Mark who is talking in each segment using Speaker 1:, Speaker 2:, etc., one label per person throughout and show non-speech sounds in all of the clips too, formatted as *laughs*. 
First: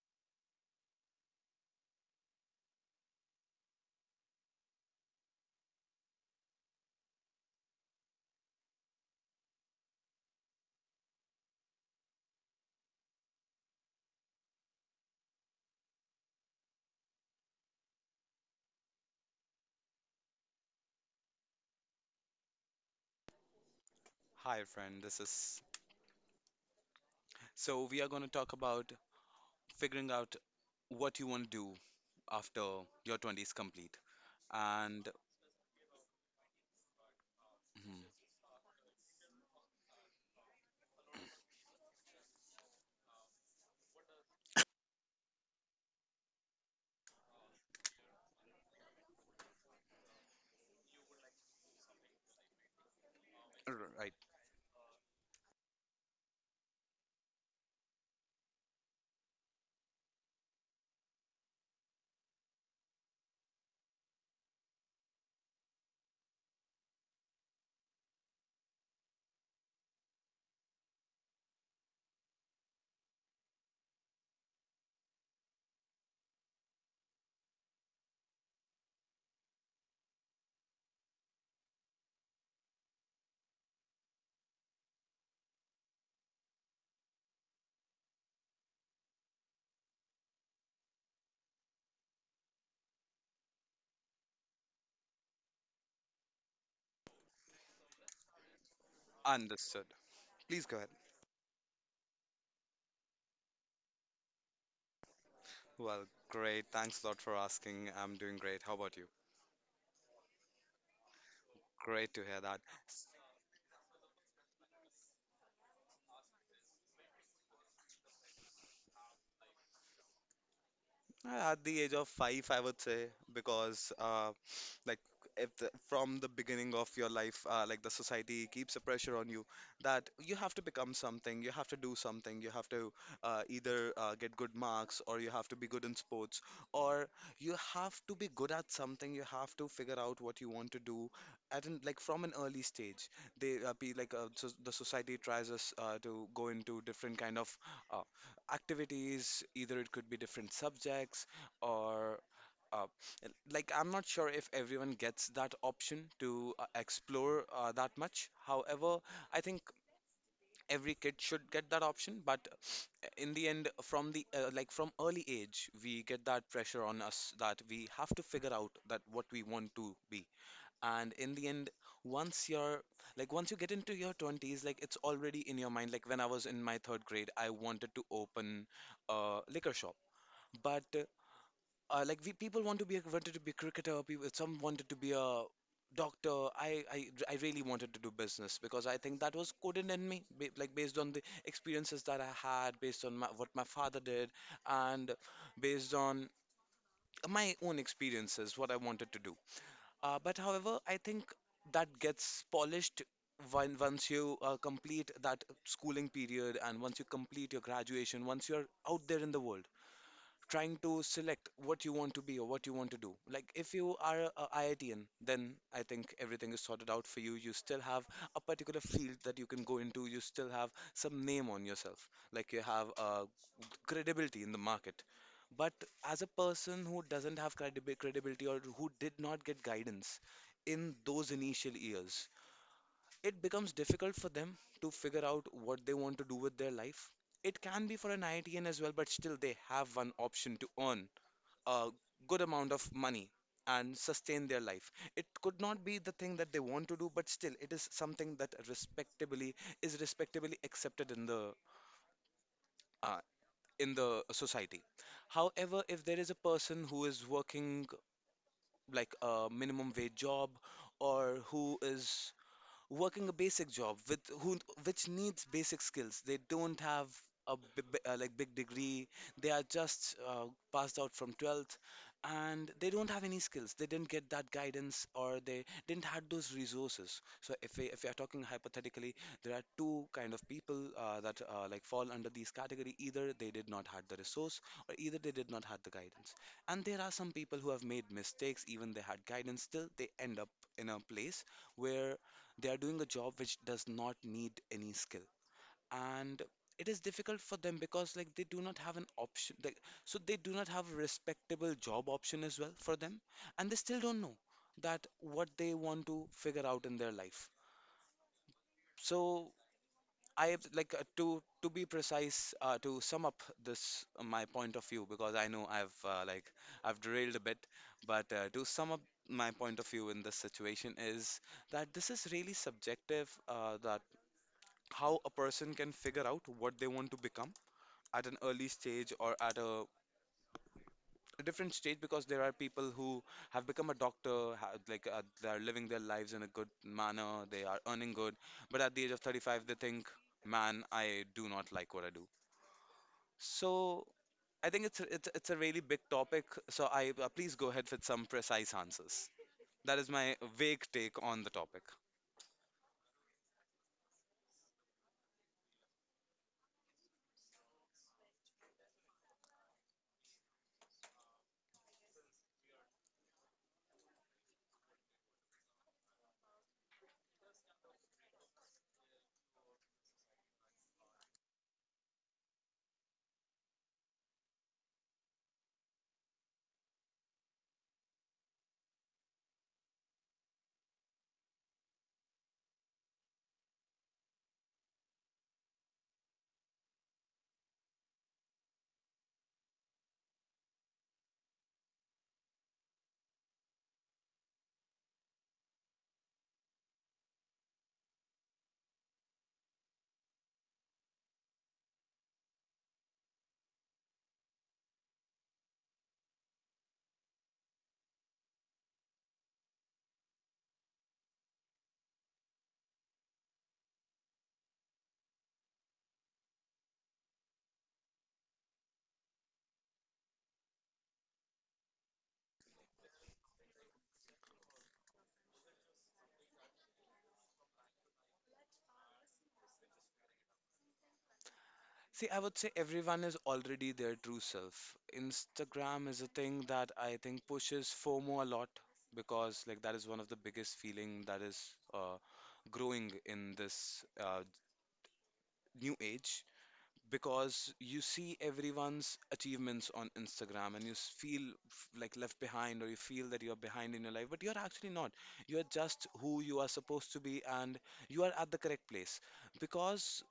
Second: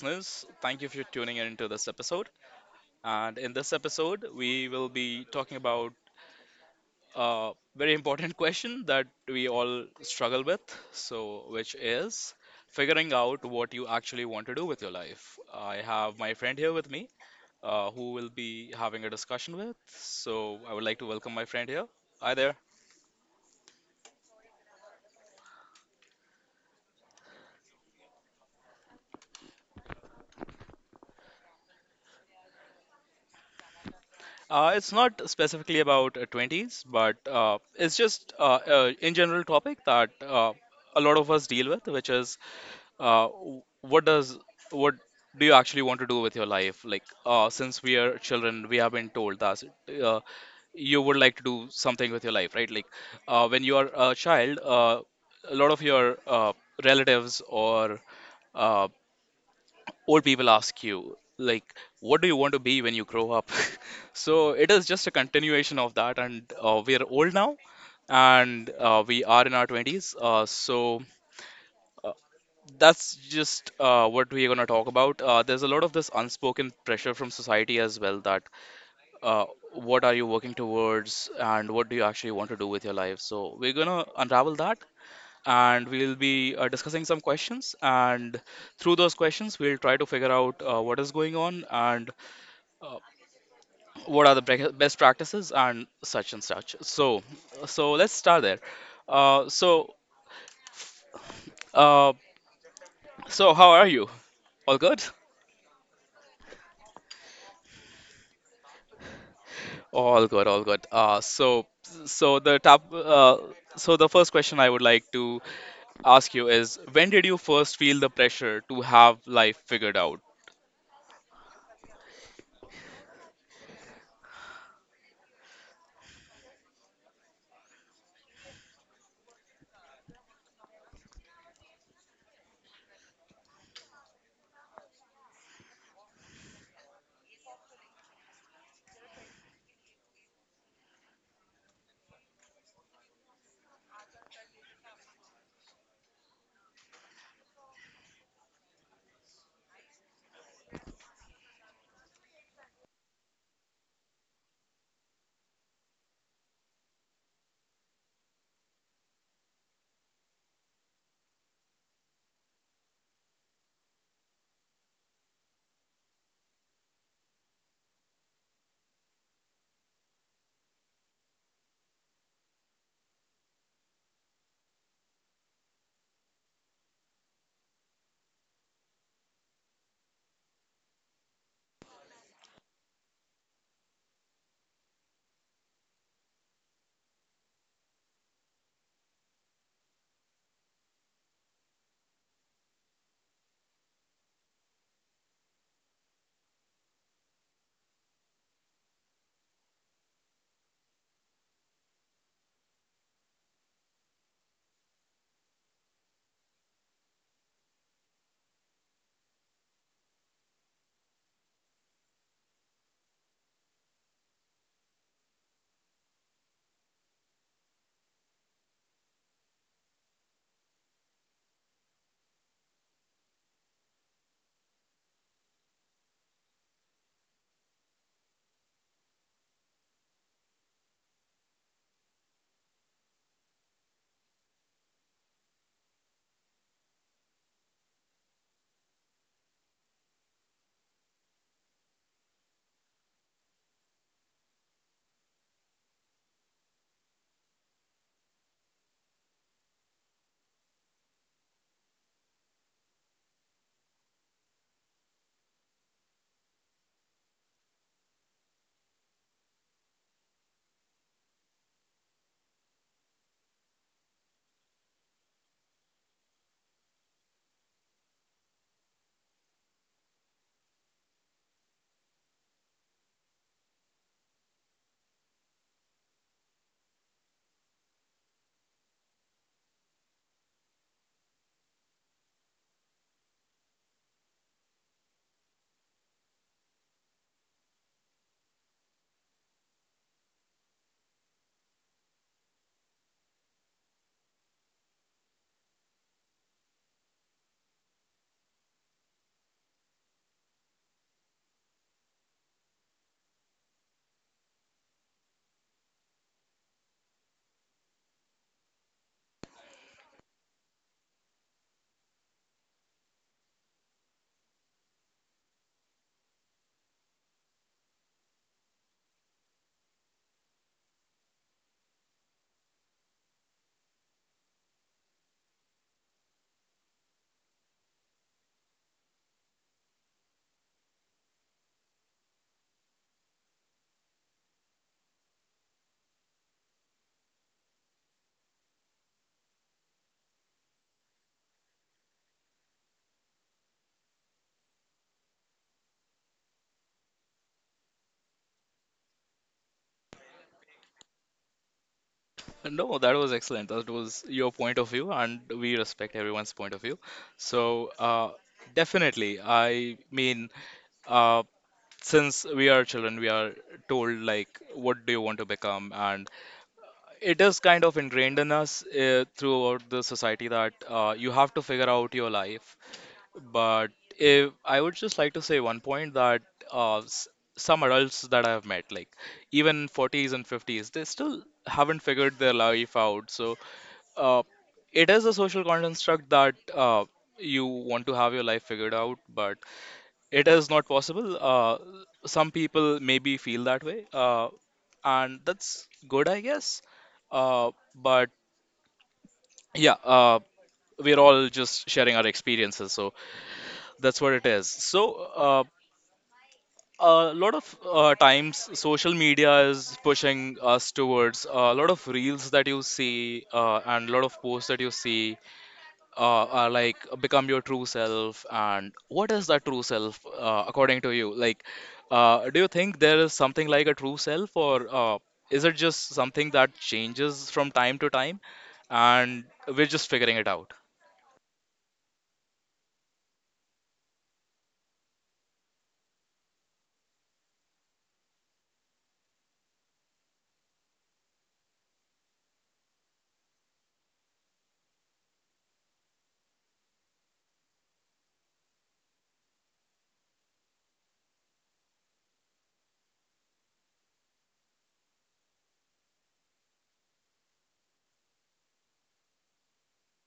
Speaker 1: listeners. Thank you for tuning in to this episode. And in this episode, we will be talking about a very important *laughs* question that we all struggle with. Which is figuring out what you actually want to do with your life. I have my friend here with me, who will be having a discussion with. So, I would like to welcome my friend here. Hi there.
Speaker 2: Hi, friend. This is so we are going to talk about figuring out what you want to do after your 20s complete.
Speaker 1: It's
Speaker 2: And
Speaker 1: not specifically about 20s, but uh, it's
Speaker 2: Mhm.
Speaker 1: just uh, uh, in general topic that a lot of us deal with, which is uh, w- what does what do you actually want to do with your life? Like, since we are children, we have been told that uh, you would like to do something with your life, right? Like, when you are
Speaker 2: Right.
Speaker 1: a child, a lot of your relatives or uh, old people ask you, like, what do you want to be when you grow up? *laughs* So it is just a continuation of that, and we are old now, and we are in our twenties. So that's just what we're going to talk about. There's a lot of this unspoken pressure from society as well that uh, what are you working towards and what do you actually want to do with your life. So we're going to unravel that and we'll be discussing some questions. And through those questions, we'll try to figure out what is going on and uh, what are the best practices and such and such. So let's start there. Uh,
Speaker 2: Understood.
Speaker 1: so,
Speaker 2: Please go ahead.
Speaker 1: uh, so, how are you? All good?
Speaker 2: Well, great. Thanks a lot for asking. I'm doing great. How about you?
Speaker 1: All good, all good. Uh, so,
Speaker 2: Great to
Speaker 1: so
Speaker 2: hear
Speaker 1: the
Speaker 2: that.
Speaker 1: top, so the first question I would like to ask you is, when did you first feel the pressure to have life figured out?
Speaker 2: At the age of five, I would say, because like if the, from the beginning of your life, the society keeps a pressure on you that you have to become something, you have to do something, you have to either get good marks, or you have to be good in sports, or you have to be good at something. You have to figure out what you want to do like from an early stage. They be like so the society tries us to go into different kind of. uh, activities. Either it could be different subjects, or uh, I'm not sure if everyone gets that option to explore that much. However, I think every kid should get that option, but in the end, from the like from early age we get that pressure on us that we have to figure out that what we want to be. And in the end, once you're once you get into your 20s, like, it's already in your mind. Like, when I was in my third grade, I wanted to open a liquor shop. But we people wanted to be a cricketer, people, some wanted to be a doctor. I really wanted to do business, because I think that was coded in me, based on the experiences that I had, based on my, what my father did, and based on my own experiences, what I wanted to do. But however, I think that gets polished when once you complete that schooling period and once you complete your graduation, once you're out there in the world trying to select what you want to be or what you want to do. Like, if you are a IITian, then I think everything is sorted out for you. You still have a particular field that you can go into. You still have some name on yourself. Like, you have credibility in the market. But as a person who doesn't have credibility or who did not get guidance in those initial years, it becomes difficult for them to figure out what they want to do with their life. It can be for an IITian as well, but still they have one option to earn a good amount of money and sustain their life. It could not be the thing that they want to do, but still, it is something that respectably accepted uh, in the society. However, if there is a person who is working like a minimum wage job, or who is working a basic job with who which needs basic skills. They don't have a big degree. They are just passed out from 12th, and they don't have any skills. They didn't get that guidance, or they didn't had those resources. So, if we are talking hypothetically, there are two kind of people that fall under these category. Either they did not had the resource, or either they did not had the guidance. And there are some people who have made mistakes, even they had guidance, still they end up in a place where they are doing a job which does not need any skill. And it is difficult for them, because like they do not have an option, like, so they do not have a respectable job option as well for them, and they still don't know that what they want to figure out in their life. So, I have, like, to be precise, to sum up this my point of view, because I know I've derailed a bit, but to sum up my point of view in this situation is that this is really subjective, the how a person can figure out what they want to become at an early stage or at a different stage, because there are people who have become a doctor, they are living their lives in a good manner, they are earning good, but at the age of 35 they think, man, I do not like what I do. So, I think it's a really big topic, so I please go ahead with some precise answers. That is my vague take on the topic.
Speaker 1: No, that was excellent. That was your point of view, and we respect everyone's point of view. So, uh, Definitely, I mean, uh, since we are children, we are told like, what do you want to become, and it is kind of ingrained in us throughout the society that you have to figure out your life. But if I would just like to say one point, that uh, s- some adults that I have met, like even 40s and 50s, they still haven't figured their life out. So uh, it is a social construct that you want to have your life figured out, but it is not possible. Some people maybe feel that way, and that's good, I guess. But yeah, we're all just sharing our experiences, so that's what it is. So a lot of times social media is pushing us towards a lot of reels that you see and a lot of posts that you see are like become your true self, and what is that true self according to you. Like, do you think there is something like a true self, or is it just something that changes from time to time, and we're just figuring it out?
Speaker 2: See, I would say everyone is already their true self. Instagram is a thing that I think pushes FOMO a lot, because like that is one of the biggest feeling that is uh, growing in this new age, because you see everyone's achievements on Instagram and you feel left behind, or you feel that you're behind in your life, but you're actually not. You're just who you are supposed to be, and you are at the correct place, because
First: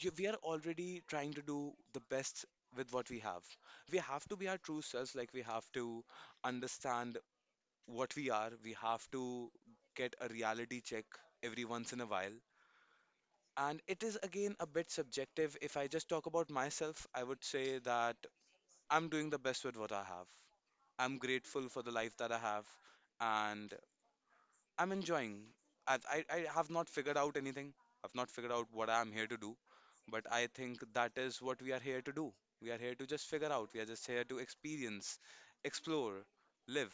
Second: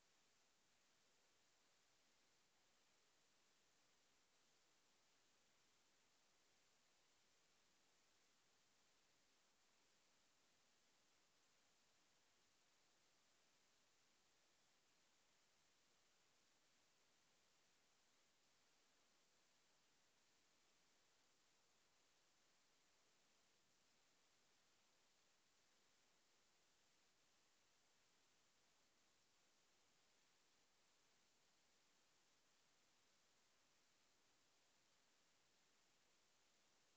Speaker 2: we are already trying to do the best with what we have. We have to be our true selves, like we have to understand what we are. We have to get a reality check every once in a while. And it is again a bit subjective. If I just talk about myself, I would say that I'm doing the best with what I have. I'm grateful for the life that I have, and I'm enjoying. I have not figured out anything. I've not figured out what I'm here to do. But I think that is what we are here to do. We are here to just figure out. We are just here to experience, explore, live.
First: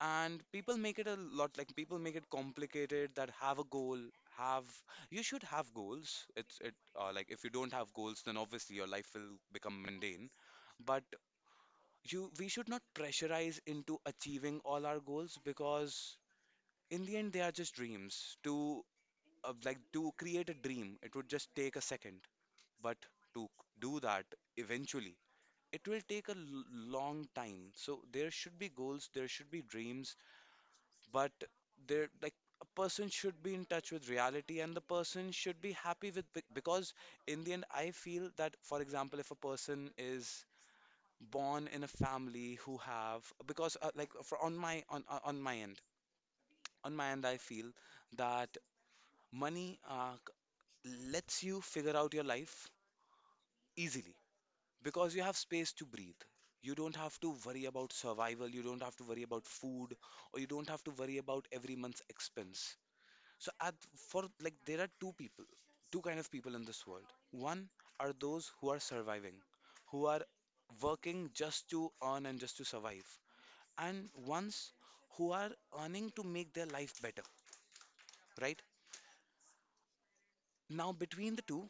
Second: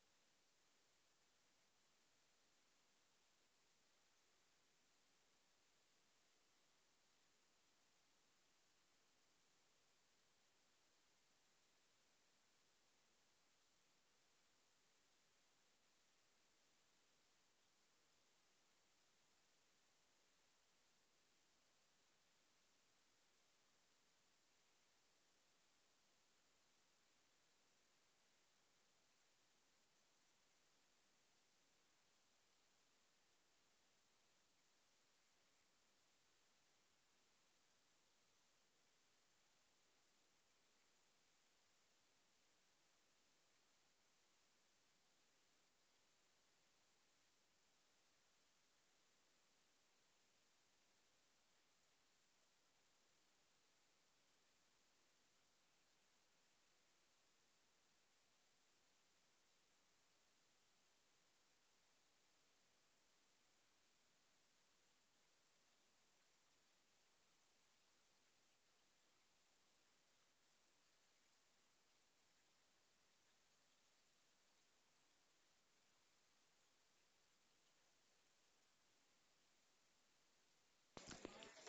Speaker 2: And people make it a lot, like people make it complicated that have a goal, have you should have goals. It's it like If you don't have goals, then obviously your life will become mundane. But you we should not pressurize into achieving all our goals, because in the end they are just dreams. To to create a dream it would just take a second, but to do that eventually it will take a long time. So there should be goals, there should be dreams, but there, like, a person should be in touch with reality, and the person should be happy with, because in the end I feel that, for example, if a person is born in a family who have, because like for on my end on my end, I feel that money lets you figure out your life easily, because you have space to breathe. You don't have to worry about survival, you don't have to worry about food, or you don't have to worry about every month's expense. So, there are two people, two kind of people in this world. One are those who are surviving, who are working just to earn and just to survive, and ones who are earning to make their life better, right? Now, between the two,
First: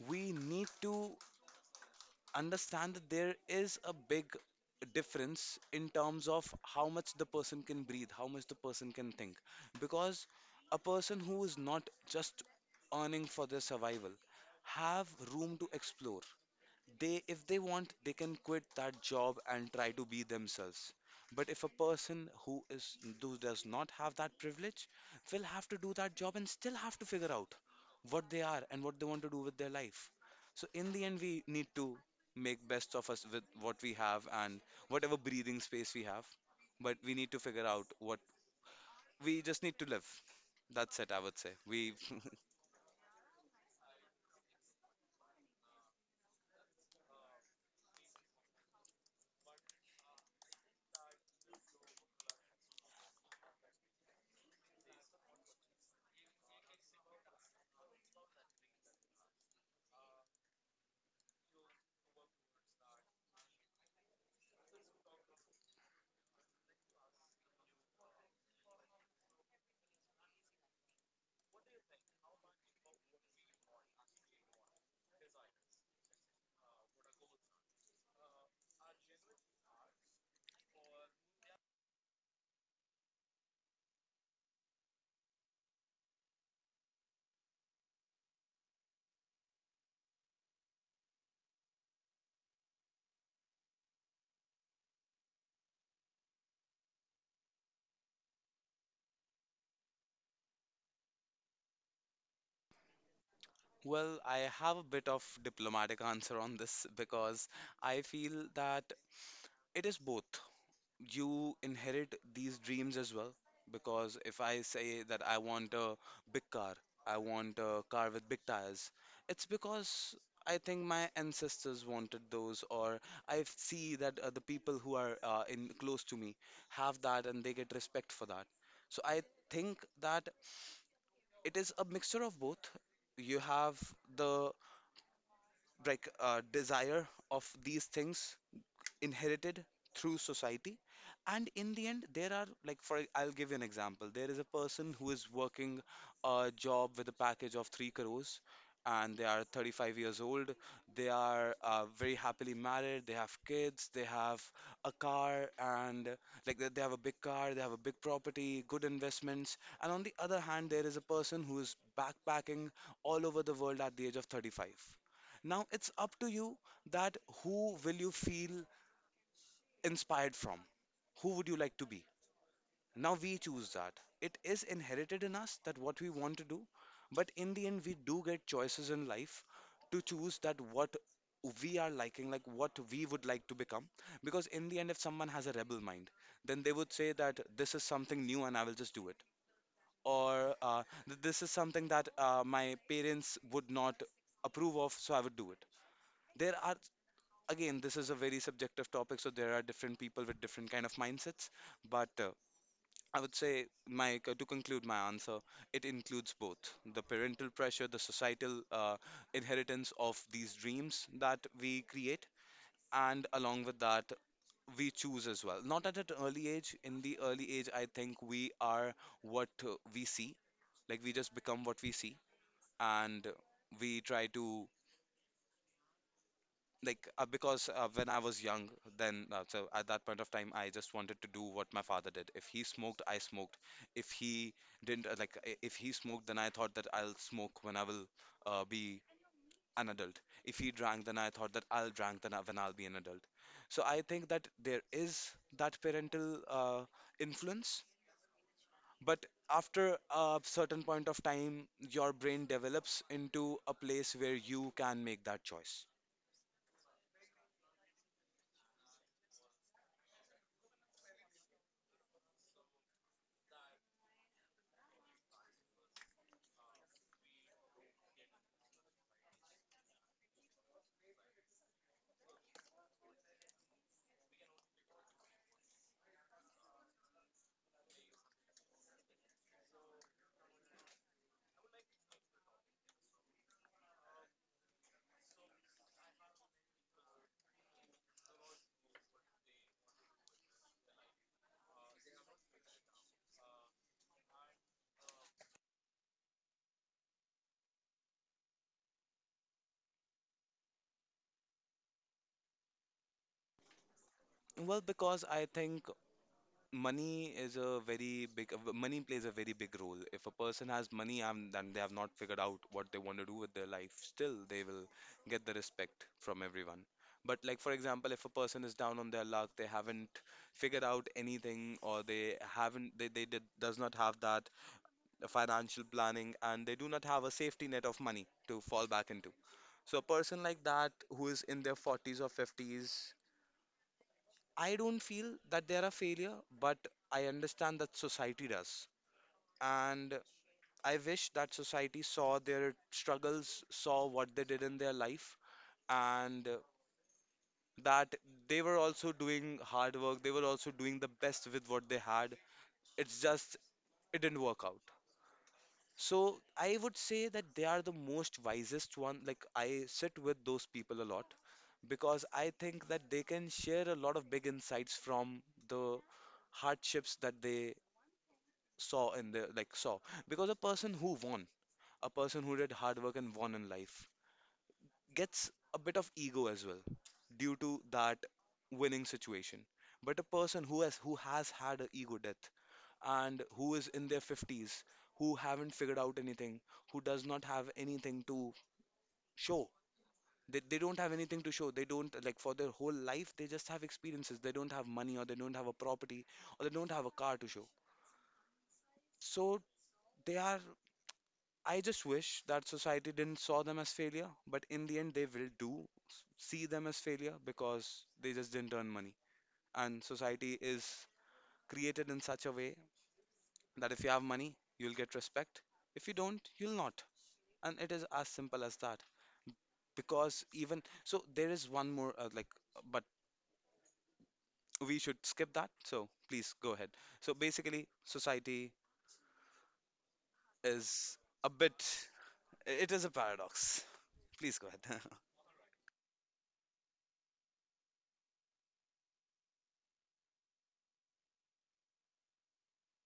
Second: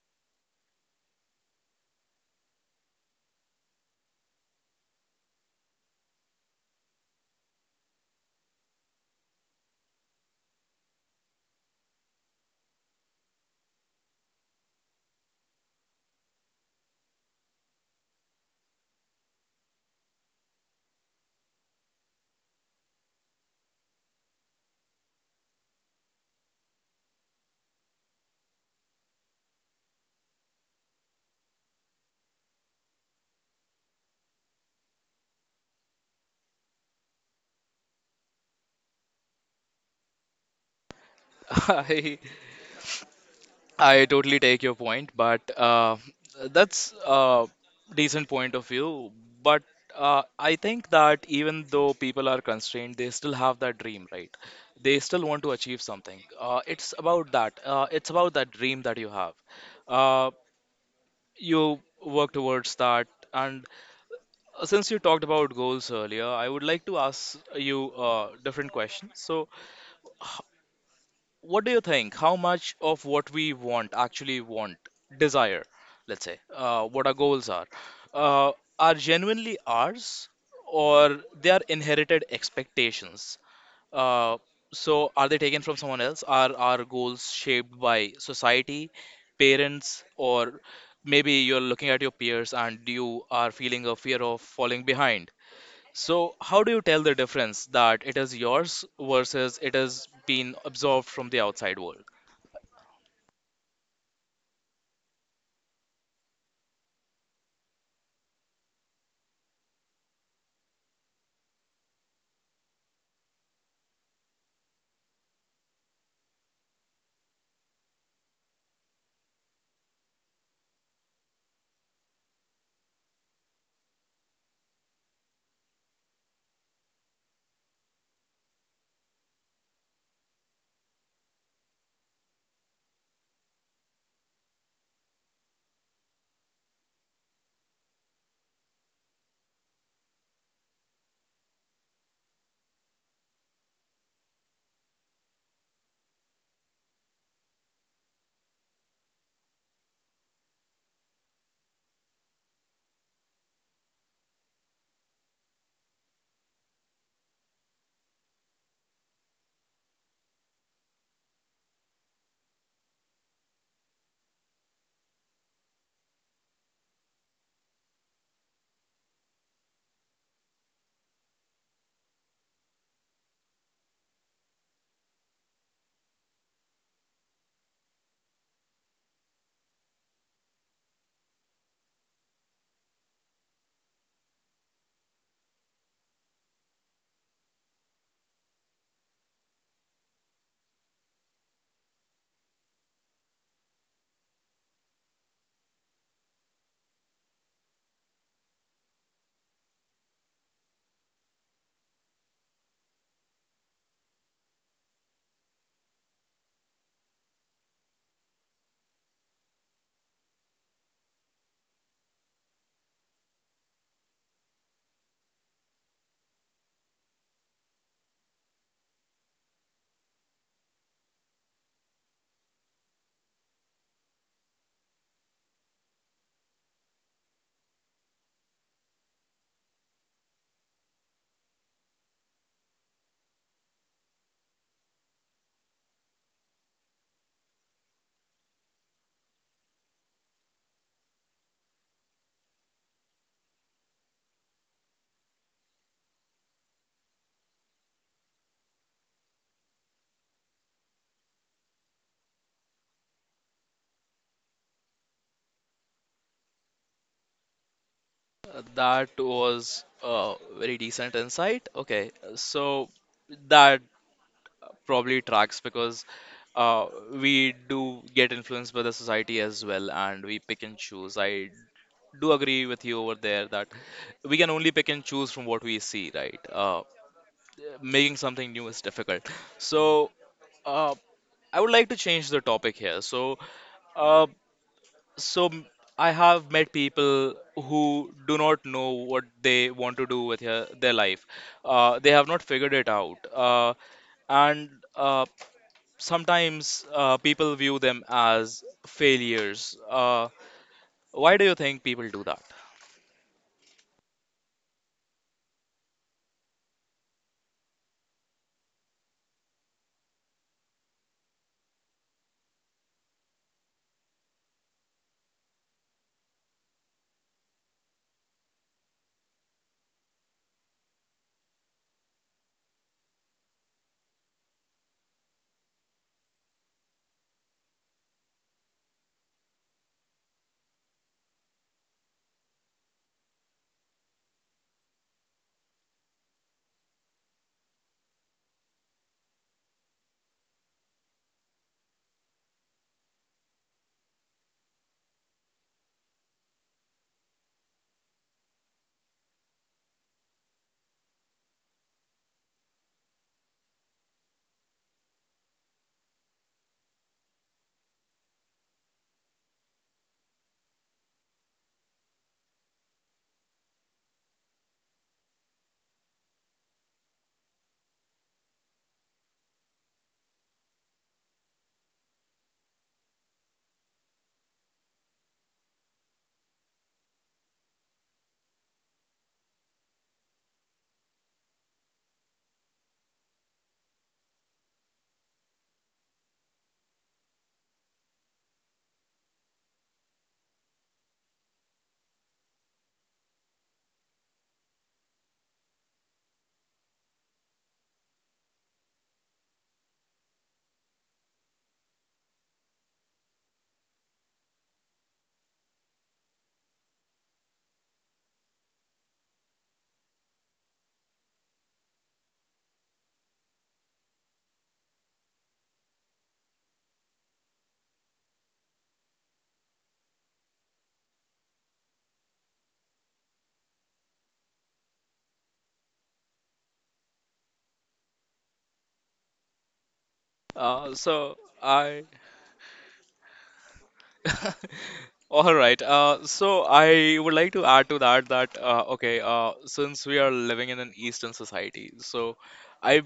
Speaker 2: we need to understand that there is a big difference in terms of how much the person can breathe, how much the person can think. Because a person who is not just earning for their survival have room to explore. They, if they want, they can quit that job and try to be themselves. But if a person who is who does not have that privilege will have to do that job and still have to figure out what they are and what they want to do with their life. So in the end, we need to make best of us with what we have and whatever breathing space we have. But we need to figure out what we just need to live. That's it, I would say.
Speaker 1: *laughs*
Speaker 2: We
Speaker 1: I
Speaker 2: *laughs*
Speaker 1: I totally take your point, but that's a decent point of view. But I think that even though people are constrained, they still have that dream, right? They still want to achieve something. It's about that. It's about that dream that you have. Uh, you work towards that. And since you talked about goals earlier, I would like to ask you a different question. So, what do you think? How much of what we want actually want, desire, let's say, what our goals uh, are genuinely ours, or they are inherited expectations? Uh, are they taken from someone else? Are our goals shaped by society, parents, or maybe you're looking at your peers and you are feeling a fear of falling behind? So, how do you tell the difference that it is yours versus it has been absorbed from the outside world?
Speaker 2: Well, I have a bit of diplomatic answer on this, because I feel that it is both. You inherit these dreams as well, because if I say that I want a big car, I want a car with big tires, it's because I think my ancestors wanted those, or I see that the people who are in close to me have that and they get respect for that. So I think that it is a mixture of both. You have the desire of these things inherited through society. And in the end, there are like, for I'll give you an example. There is a person who is working a job with a package of 3 crores and they are 35 years old. They are very happily married, they have kids, they have a car, and they have a big car, they have a big property, good investments. And on the other hand, there is a person who is backpacking all over the world at the age of 35. Now it's up to you that who will you feel inspired from? Who would you like to be? Now we choose that. It is inherited in us that what we want to do, but in the end, we do get choices in life to choose that what we are liking, like what we would like to become. Because in the end, if someone has a rebel mind, then they would say that this is something new and I will just do it. Or This is something that my parents would not approve of, so I would do it." There are, again, this is a very subjective topic, so there are different people with different kind of mindsets, but I would say, my to conclude my answer, it includes both the parental pressure, the societal inheritance of these dreams that we create, and along with that, we choose as well. Not at an early age. In the early age, I think we are what we see, like we just become what we see. And we try to because when I was young, then so at that point of time, I just wanted to do what my father did. If he smoked, I smoked. If he didn't, if he smoked, then I thought that I'll smoke when I will be an adult. If he drank, then I thought that I'll drink then when I'll be an adult. So I think that there is that parental influence, but after a certain point of time, your brain develops into a place where you can make that choice.
Speaker 1: That was a very decent insight. Okay, so that probably tracks because we do get influenced by the society as well, and we pick and choose. I do agree with you over there that we can only pick and choose from what we see, right? Making something new is difficult. So, uh, I would like to change the topic here. Uh, so, I have met people who do not know what they want to do with their life. They have not figured it out. And uh, sometimes people view them as failures. Why do you think people do that?
Speaker 2: Well, because I think money plays a very big role. If a person has money and then they have not figured out what they want to do with their life, still they will get the respect from everyone. But like, for example, if a person is down on their luck, they haven't figured out anything, or they does not have that financial planning, and they do not have a safety net of money to fall back into. So a person like that who is in their 40s or 50s, I don't feel that they're a failure, but I understand that society does. And I wish that society saw their struggles, saw what they did in their life, and that they were also doing hard work, they were also doing the best with what they had. It's just, it didn't work out. So I would say that they are the most wisest one. Like, I sit with those people a lot because I think that they can share a lot of big insights from the hardships that they saw in the like saw. Because a person who won, a person who did hard work and won in life, gets a bit of ego as well due to that winning situation. But a person who has had an ego death and who is in their 50s, who haven't figured out anything, who does not have anything to show, they don't have anything to show, they don't like, for their whole life they just have experiences, they don't have money, or they don't have a property, or they don't have a car to show. So they are, I just wish that society didn't saw them as failure, but in the end they will do see them as failure because they just didn't earn money. And society is created in such a way that if you have money, you'll get respect. If you don't, you'll not. And it is as simple as that. Because even so, there is one more but we should skip that. So please go ahead. So basically, society is
Speaker 1: So
Speaker 2: a
Speaker 1: I
Speaker 2: bit. It is a paradox. *laughs* Please go ahead. *laughs*
Speaker 1: All right. So I would like to add to that that okay, since we are living in an Eastern society, so I,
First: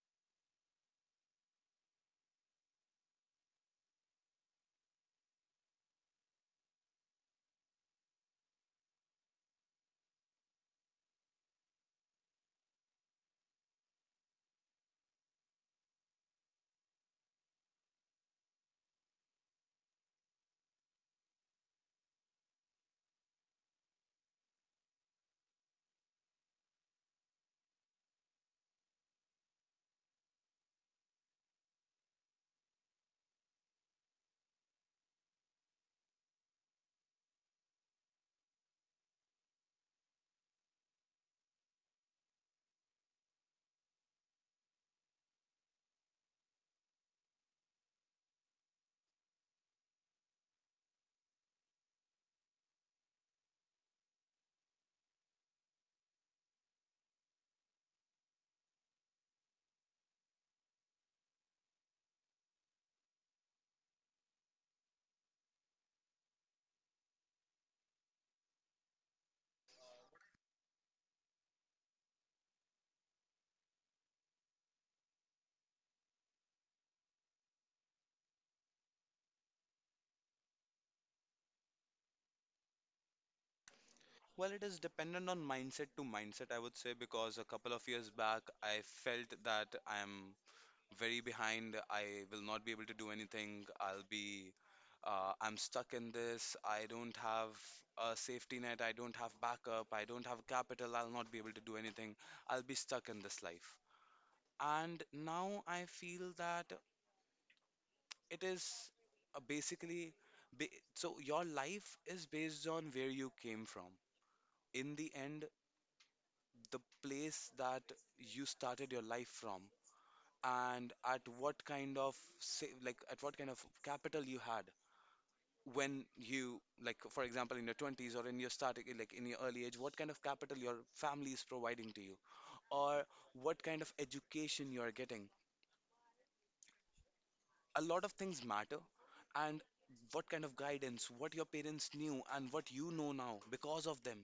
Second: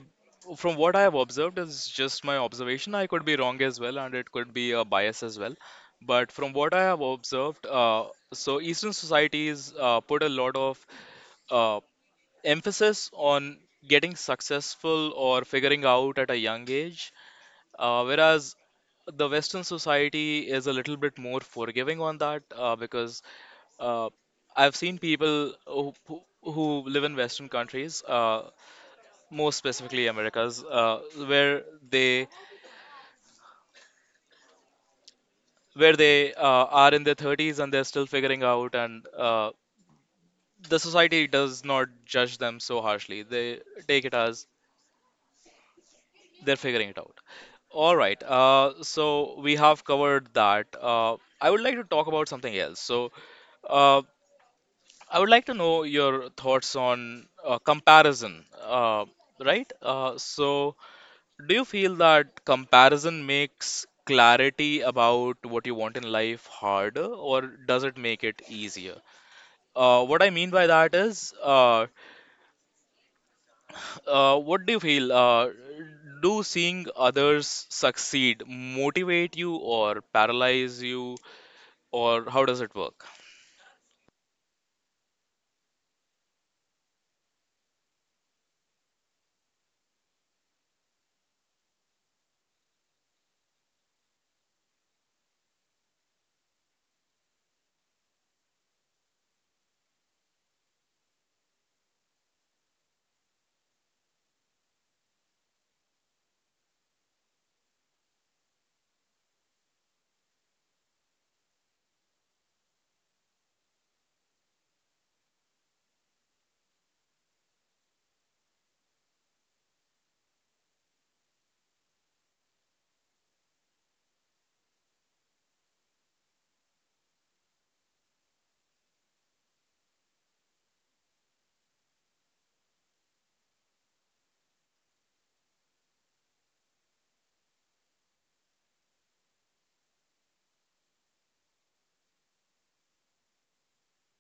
Speaker 1: from what I have observed, is just my observation. I could be wrong as well, and it could be a bias as well. But from what I have observed, so Eastern societies put a lot of uh, emphasis on getting successful or figuring out at a young age, whereas the Western society is a little bit more forgiving on that because uh, I've seen people who live in Western countries, more specifically Americas, where they where they uh, are in their 30s and they're still figuring out, and the society does not judge them so harshly. They take it as they're figuring it out. All right, so we have covered that. I would like to talk about something else. So uh, I would like to know your thoughts on comparison, right? So, do you feel that comparison makes clarity about what you want in life harder, or does it make it easier? What I mean by that is, what do you feel? Do seeing others succeed motivate you or paralyze you, or how does it work?
Speaker 2: Well, it is dependent on mindset to mindset, I would say, because a couple of years back, I felt that I'm very behind. I will not be able to do anything. I'm stuck in this. I don't have a safety net. I don't have backup. I don't have capital. I'll not be able to do anything. I'll be stuck in this life. And now I feel that it is basically, ba- so your life is based on where you came from. In the end, the place that you started your life from, and at what kind of capital you had when you, like for example in your 20s, or in your starting, like in your early age, what kind of capital your family is providing to you, or what kind of education you are getting, a lot of things matter. And what kind of guidance, what your parents knew and what you know now because of them.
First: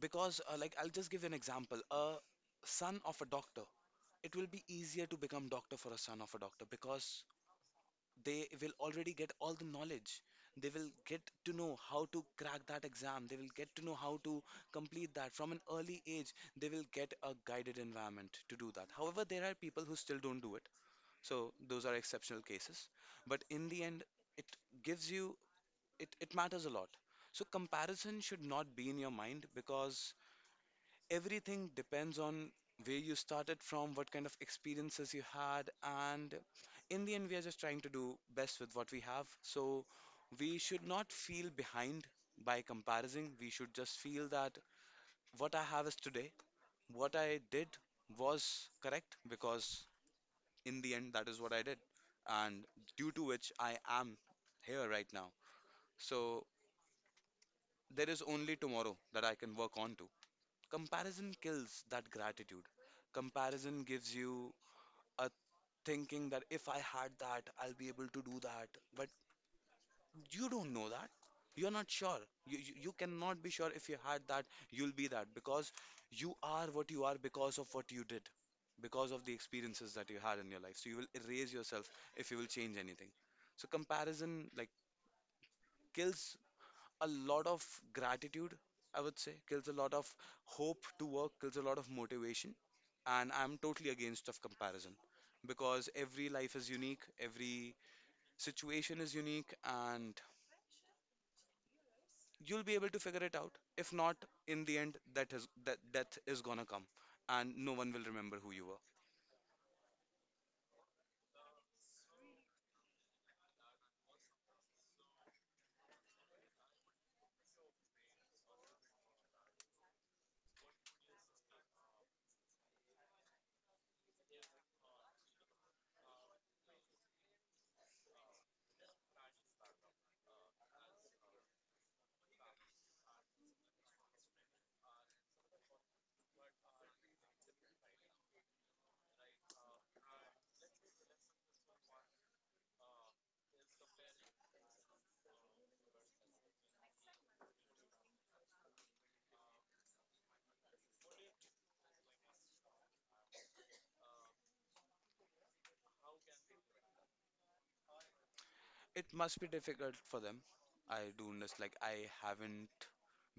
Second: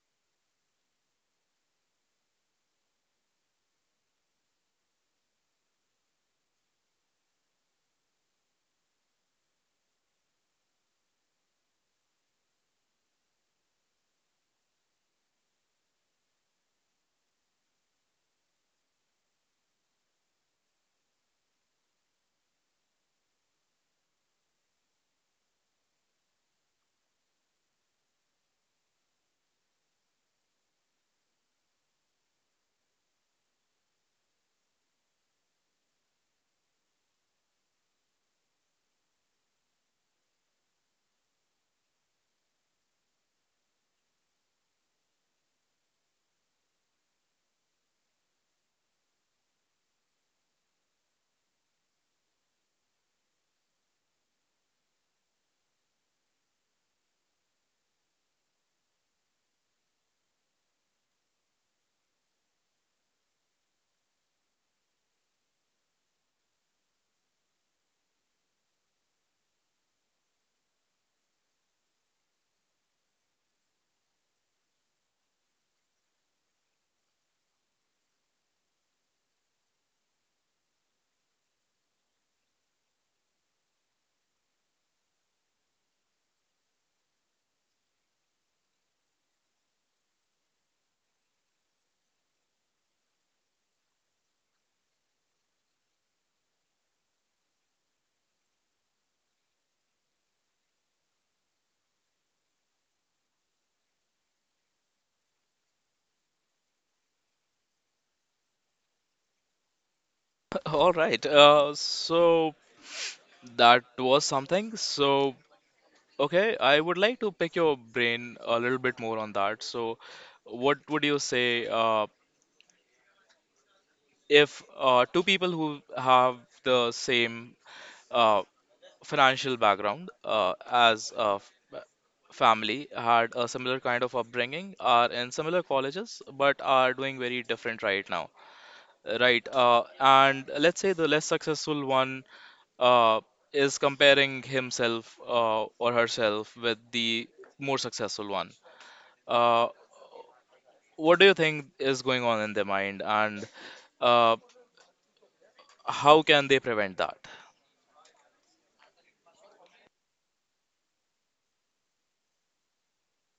Speaker 2: Because I'll just give you an example. A son of a doctor, it will be easier to become doctor for a son of a doctor, because they will already get all the knowledge, they will get to know how to crack that exam, they will get to know how to complete that. From an early age they will get a guided environment to do that. However, there are people who still don't do it. So those are exceptional cases. But in the end, it gives you it, it matters a lot. So comparison should not be in your mind, because everything depends on where you started from, what kind of experiences you had, and in the end, we are just trying to do best with what we have. So we should not feel behind by comparison. We should just feel that what I have is today, what I did was correct, because in the end, that is what I did, and due to which I am here right now. So there is only tomorrow that I can work on to. Comparison kills that gratitude. Comparison gives you a thinking that if I had that, I'll be able to do that. But you don't know that. You're not sure. You cannot be sure if you had that, you'll be that, because you are what you are because of what you did, because of the experiences that you had in your life. So you will erase yourself if you will change anything. So comparison kills a lot of gratitude, I would say, kills a lot of hope to work, kills a lot of motivation. And I'm totally against of comparison, because every life is unique, every situation is unique, and you'll be able to figure it out. If not, in the end, that is that death is gonna come, and no one will remember who you were.
Speaker 1: *laughs* All right. So that was something. So, okay, I would like to pick your brain a little bit more on that. So, what would you say? If two people who have the same uh, financial background as a family, had a similar kind of upbringing, are in similar colleges, but are doing very different right now, right? And let's say the less successful one uh, is comparing himself or herself with the more successful one. uh, what do you think is going on in their mind, and uh, how can they prevent that?
Speaker 2: It must be difficult for them. I do this like I haven't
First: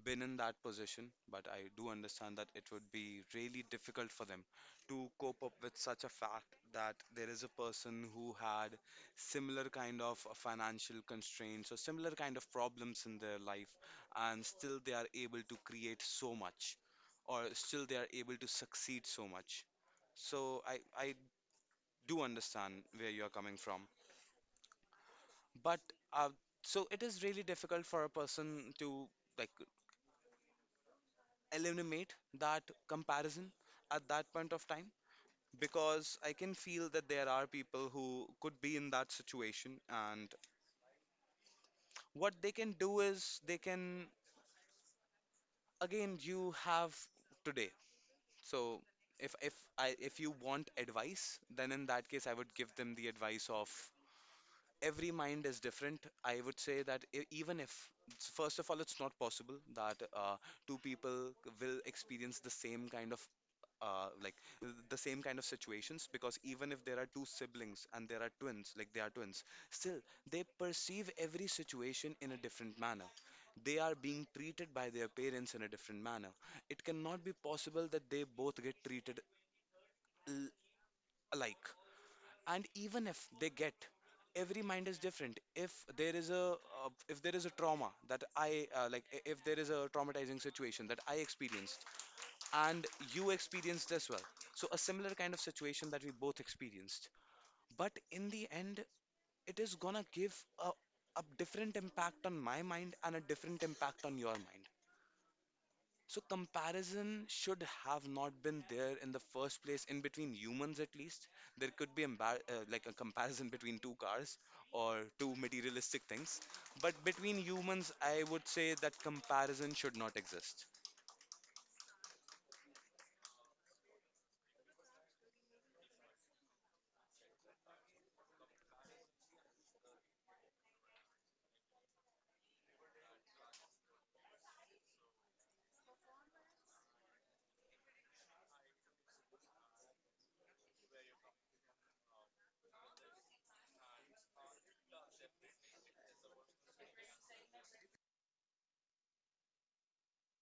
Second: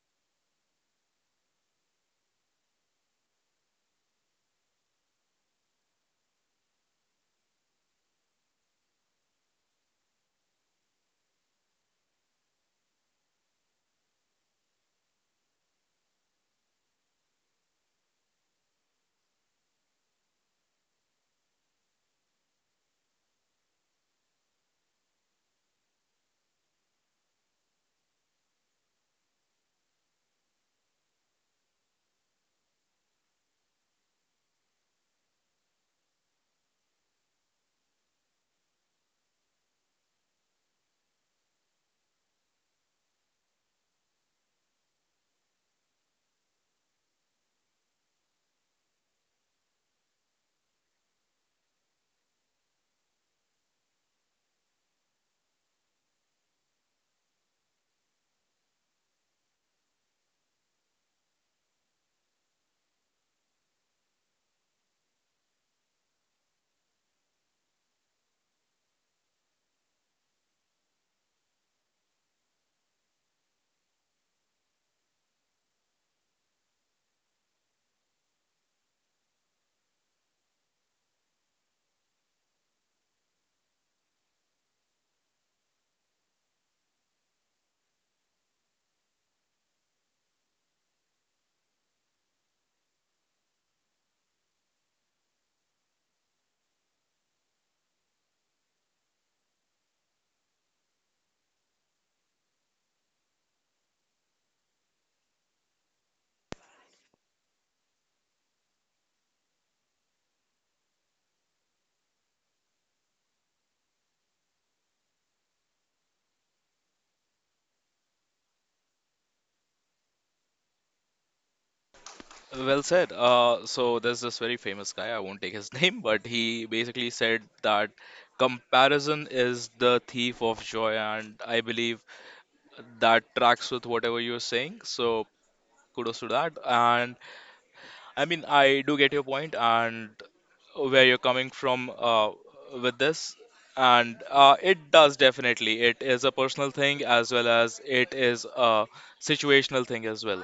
Speaker 2: been in that position, but I do understand that it would be really difficult for them to cope up with such a fact that there is a person who had similar kind of financial constraints or similar kind of problems in their life, and still they are able to create so much, or still they are able to succeed so much. So I do understand where you're coming from. But uh, so it is really difficult for a person to like eliminate that comparison at that point of time, because I can feel that there are people who could be in that situation, and what they can do is they can, again, you have today. So if you want advice, then in that case I would give them the advice of every mind is different. I would say that even if, first of all, it's not possible that two people will experience the same kind of uh, like the same kind of situations. Because even if there are two siblings and there are twins, like they are twins, still they perceive every situation in a different manner. They are being treated by their parents in a different manner. It cannot be possible that they both get treated l- alike. And even if they get, every mind is different. If there is a if there is a trauma that if there is a traumatizing situation that I experience, and you experienced as well. So, a similar kind of situation that we both experienced. But in the end, it is gonna give a, a different impact on my mind and a different impact on your mind. So, comparison should have not been there in the first place, in between humans at least. There could be like a comparison *laughs* between two cars or two materialistic things. But between humans, I would say that comparison should not exist.
Speaker 1: Well said. So there's this very famous guy, I won't take his *laughs* name, but he basically said that comparison is the thief of joy, and I believe that tracks with whatever you're saying. So kudos to that. And I mean, I do get your point and where you're coming from with this. And it does definitely. It is a personal thing as well as it is a situational thing as well.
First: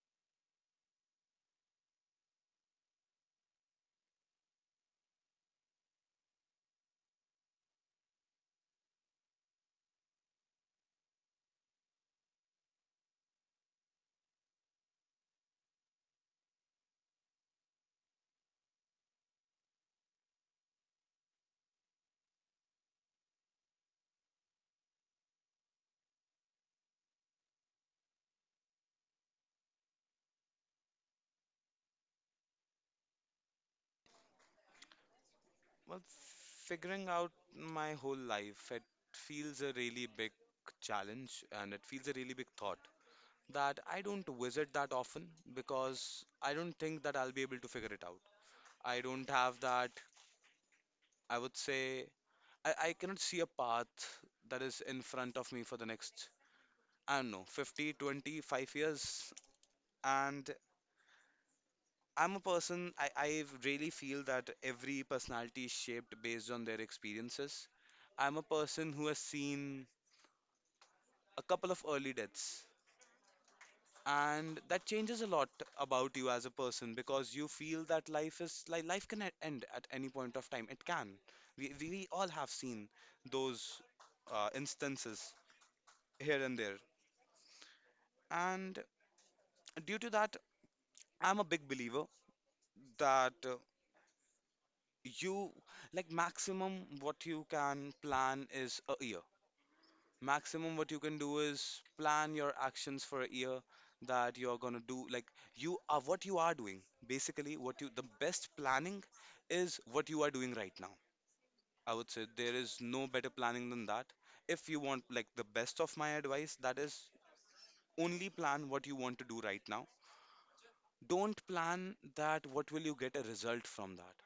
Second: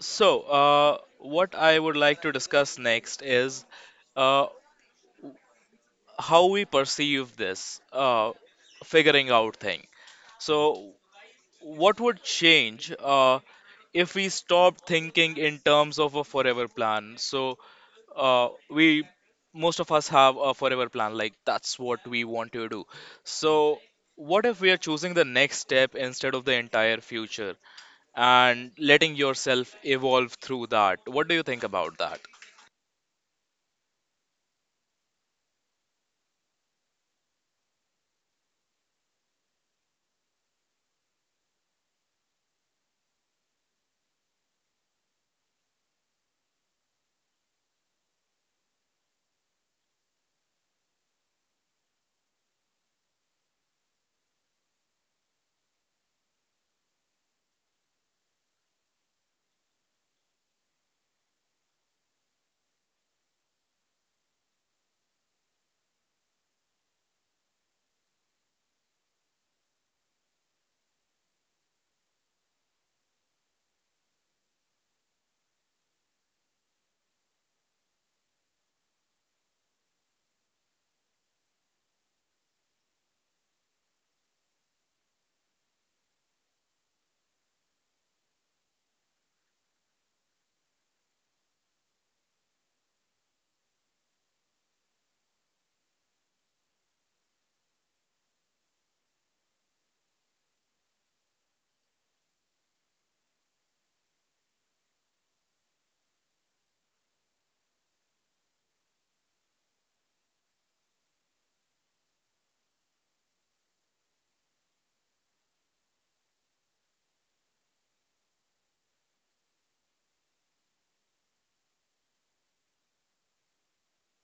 Speaker 1: So, what I would like to discuss next is uh, how we perceive this figuring out thing. So, what would change if we stopped thinking in terms of a forever plan? We most of us have a forever plan, like that's what we want to do. So, what if we are choosing the next step instead of the entire future, and letting yourself evolve through that? What do you think about that?
Speaker 2: Well, figuring out my whole life, it feels a really big challenge and it feels a really big thought that I don't visit that often because I don't think that I'll be able to figure it out. I don't have that, I would say, I cannot see a path that is in front of me for the next, I don't know, 50, 20, 5 years. And I'm a person, I really feel that every personality is shaped based on their experiences. I'm a person who has seen a couple of early deaths. And that changes a lot about you as a person because you feel that life is like life can end at any point of time. It can. We all have seen those instances here and there. And due to that, I'm a big believer that you like maximum what you can plan is a year. Maximum what you can do is plan your actions for a year that you're going to do, like you are what you are doing. Basically what you, the best planning is what you are doing right now. I would say there is no better planning than that. If you want, like, the best of my advice, that is only plan what you want to do right now. Don't plan that what will you get a result from that.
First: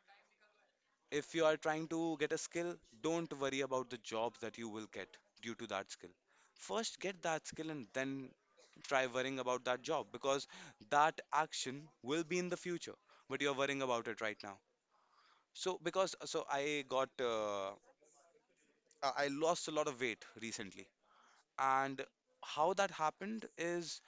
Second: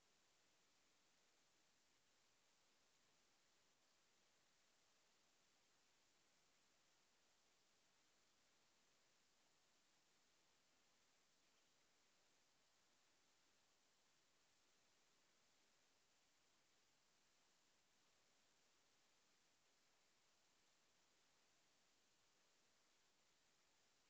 Speaker 2: If you are trying to get a skill, don't worry about the jobs that you will get due to that skill. First, get that skill and then try worrying about that job, because that action will be in the future, but you're worrying about it right now. So, because so I got I lost a lot of weight recently, and how that happened is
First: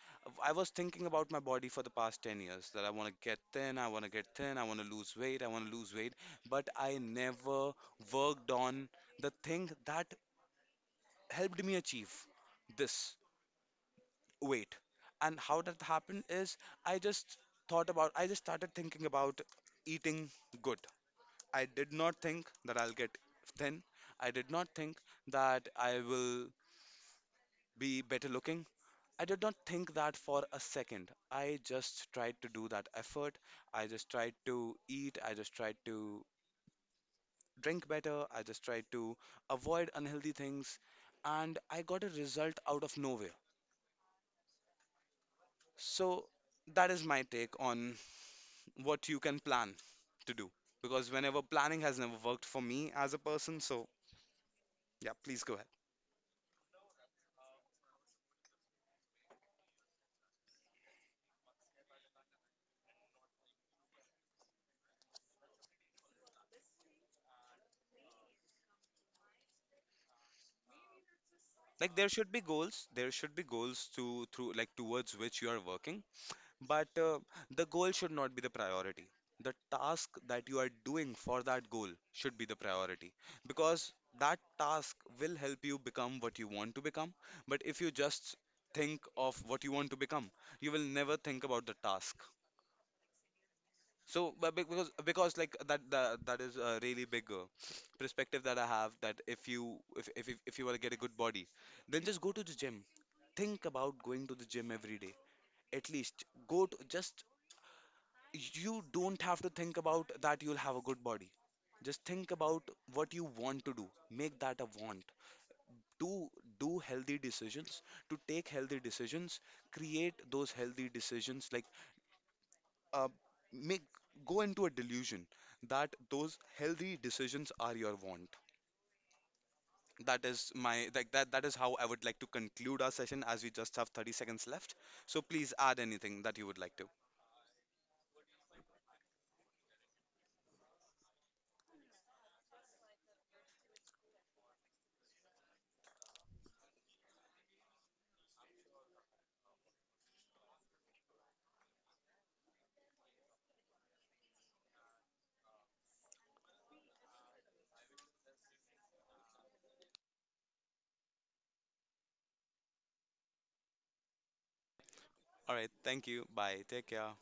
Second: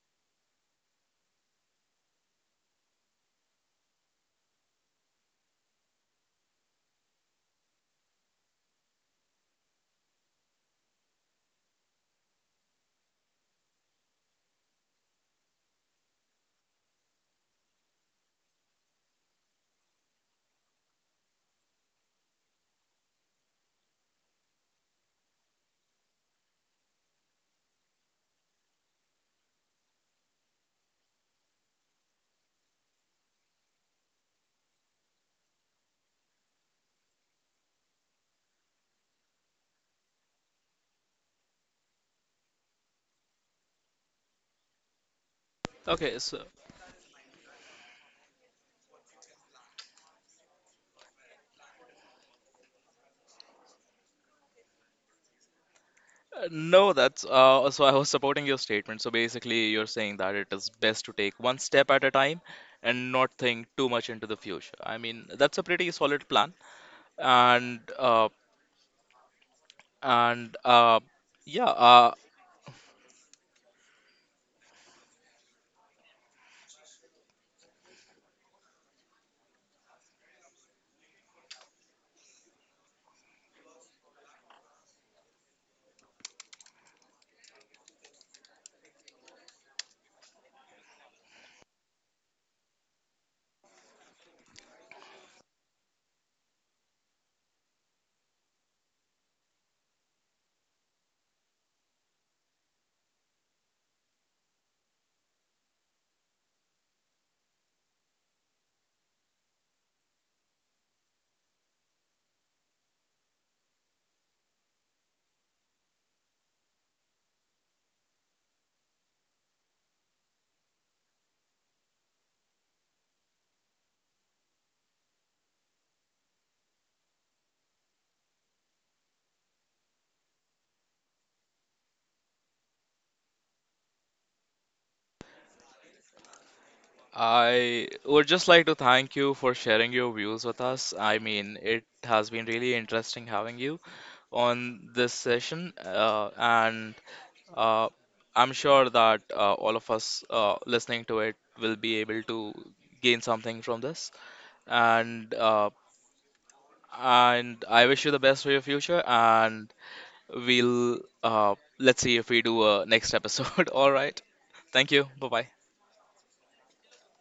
Speaker 2: I was thinking about my body for the past 10 years that I want to get thin, I want to get thin, I want to lose weight, I want to lose weight, but I never worked on the thing that helped me achieve this weight. And how that happened is I just thought about, I just started thinking about eating good. I did not think that I'll get thin. I did not think that I will be better looking. I did not think that for a second. I just tried to do that effort. I just tried to eat. I just tried to drink better. I just tried to avoid unhealthy things. And I got a result out of nowhere.
Speaker 1: Okay,
Speaker 2: So
Speaker 1: so
Speaker 2: that is my take on what you can plan to do. Because whenever planning has never worked for me as a person, so yeah, please go ahead.
Speaker 1: uh, no, that's so I was supporting your statement. So basically, you're saying that it is best to take one step at a time and not think too much into the future. I mean, that's a pretty solid plan. And uh, and uh, yeah,
Speaker 2: Like there
Speaker 1: uh,
Speaker 2: should be goals. There should be goals to through, like, towards which you are working. But the goal should not be the priority. The task that you are doing for that goal should be the priority, because that task will help you become what you want to become. But if you just think of what you want to become, you will never think about the task. So but because like that is a really big perspective that I have, that if if you want to get a good body, then just go to the gym, think about going to the gym every day. At least go to, just, you don't have to think about that you'll have a good body. Just think about what you want to do. Make that a want. To do healthy decisions, to take healthy decisions, create those healthy decisions. Like, uh, make, go into a delusion that those healthy decisions are your want. That is my like That is how I would like to conclude our session, as we just have 30 seconds left. So please add anything that you would like to.
Speaker 1: I would just like to thank you for sharing your views with us. I mean, it has been really interesting having you on this session, and Uh, I'm sure that all of us listening to it will be able to gain something from this. And uh, and I wish you the best for your future. And we'll let's see if we do a next episode. *laughs* All right. Thank you. Bye bye.
Speaker 2: All right, thank you. Bye. Take care.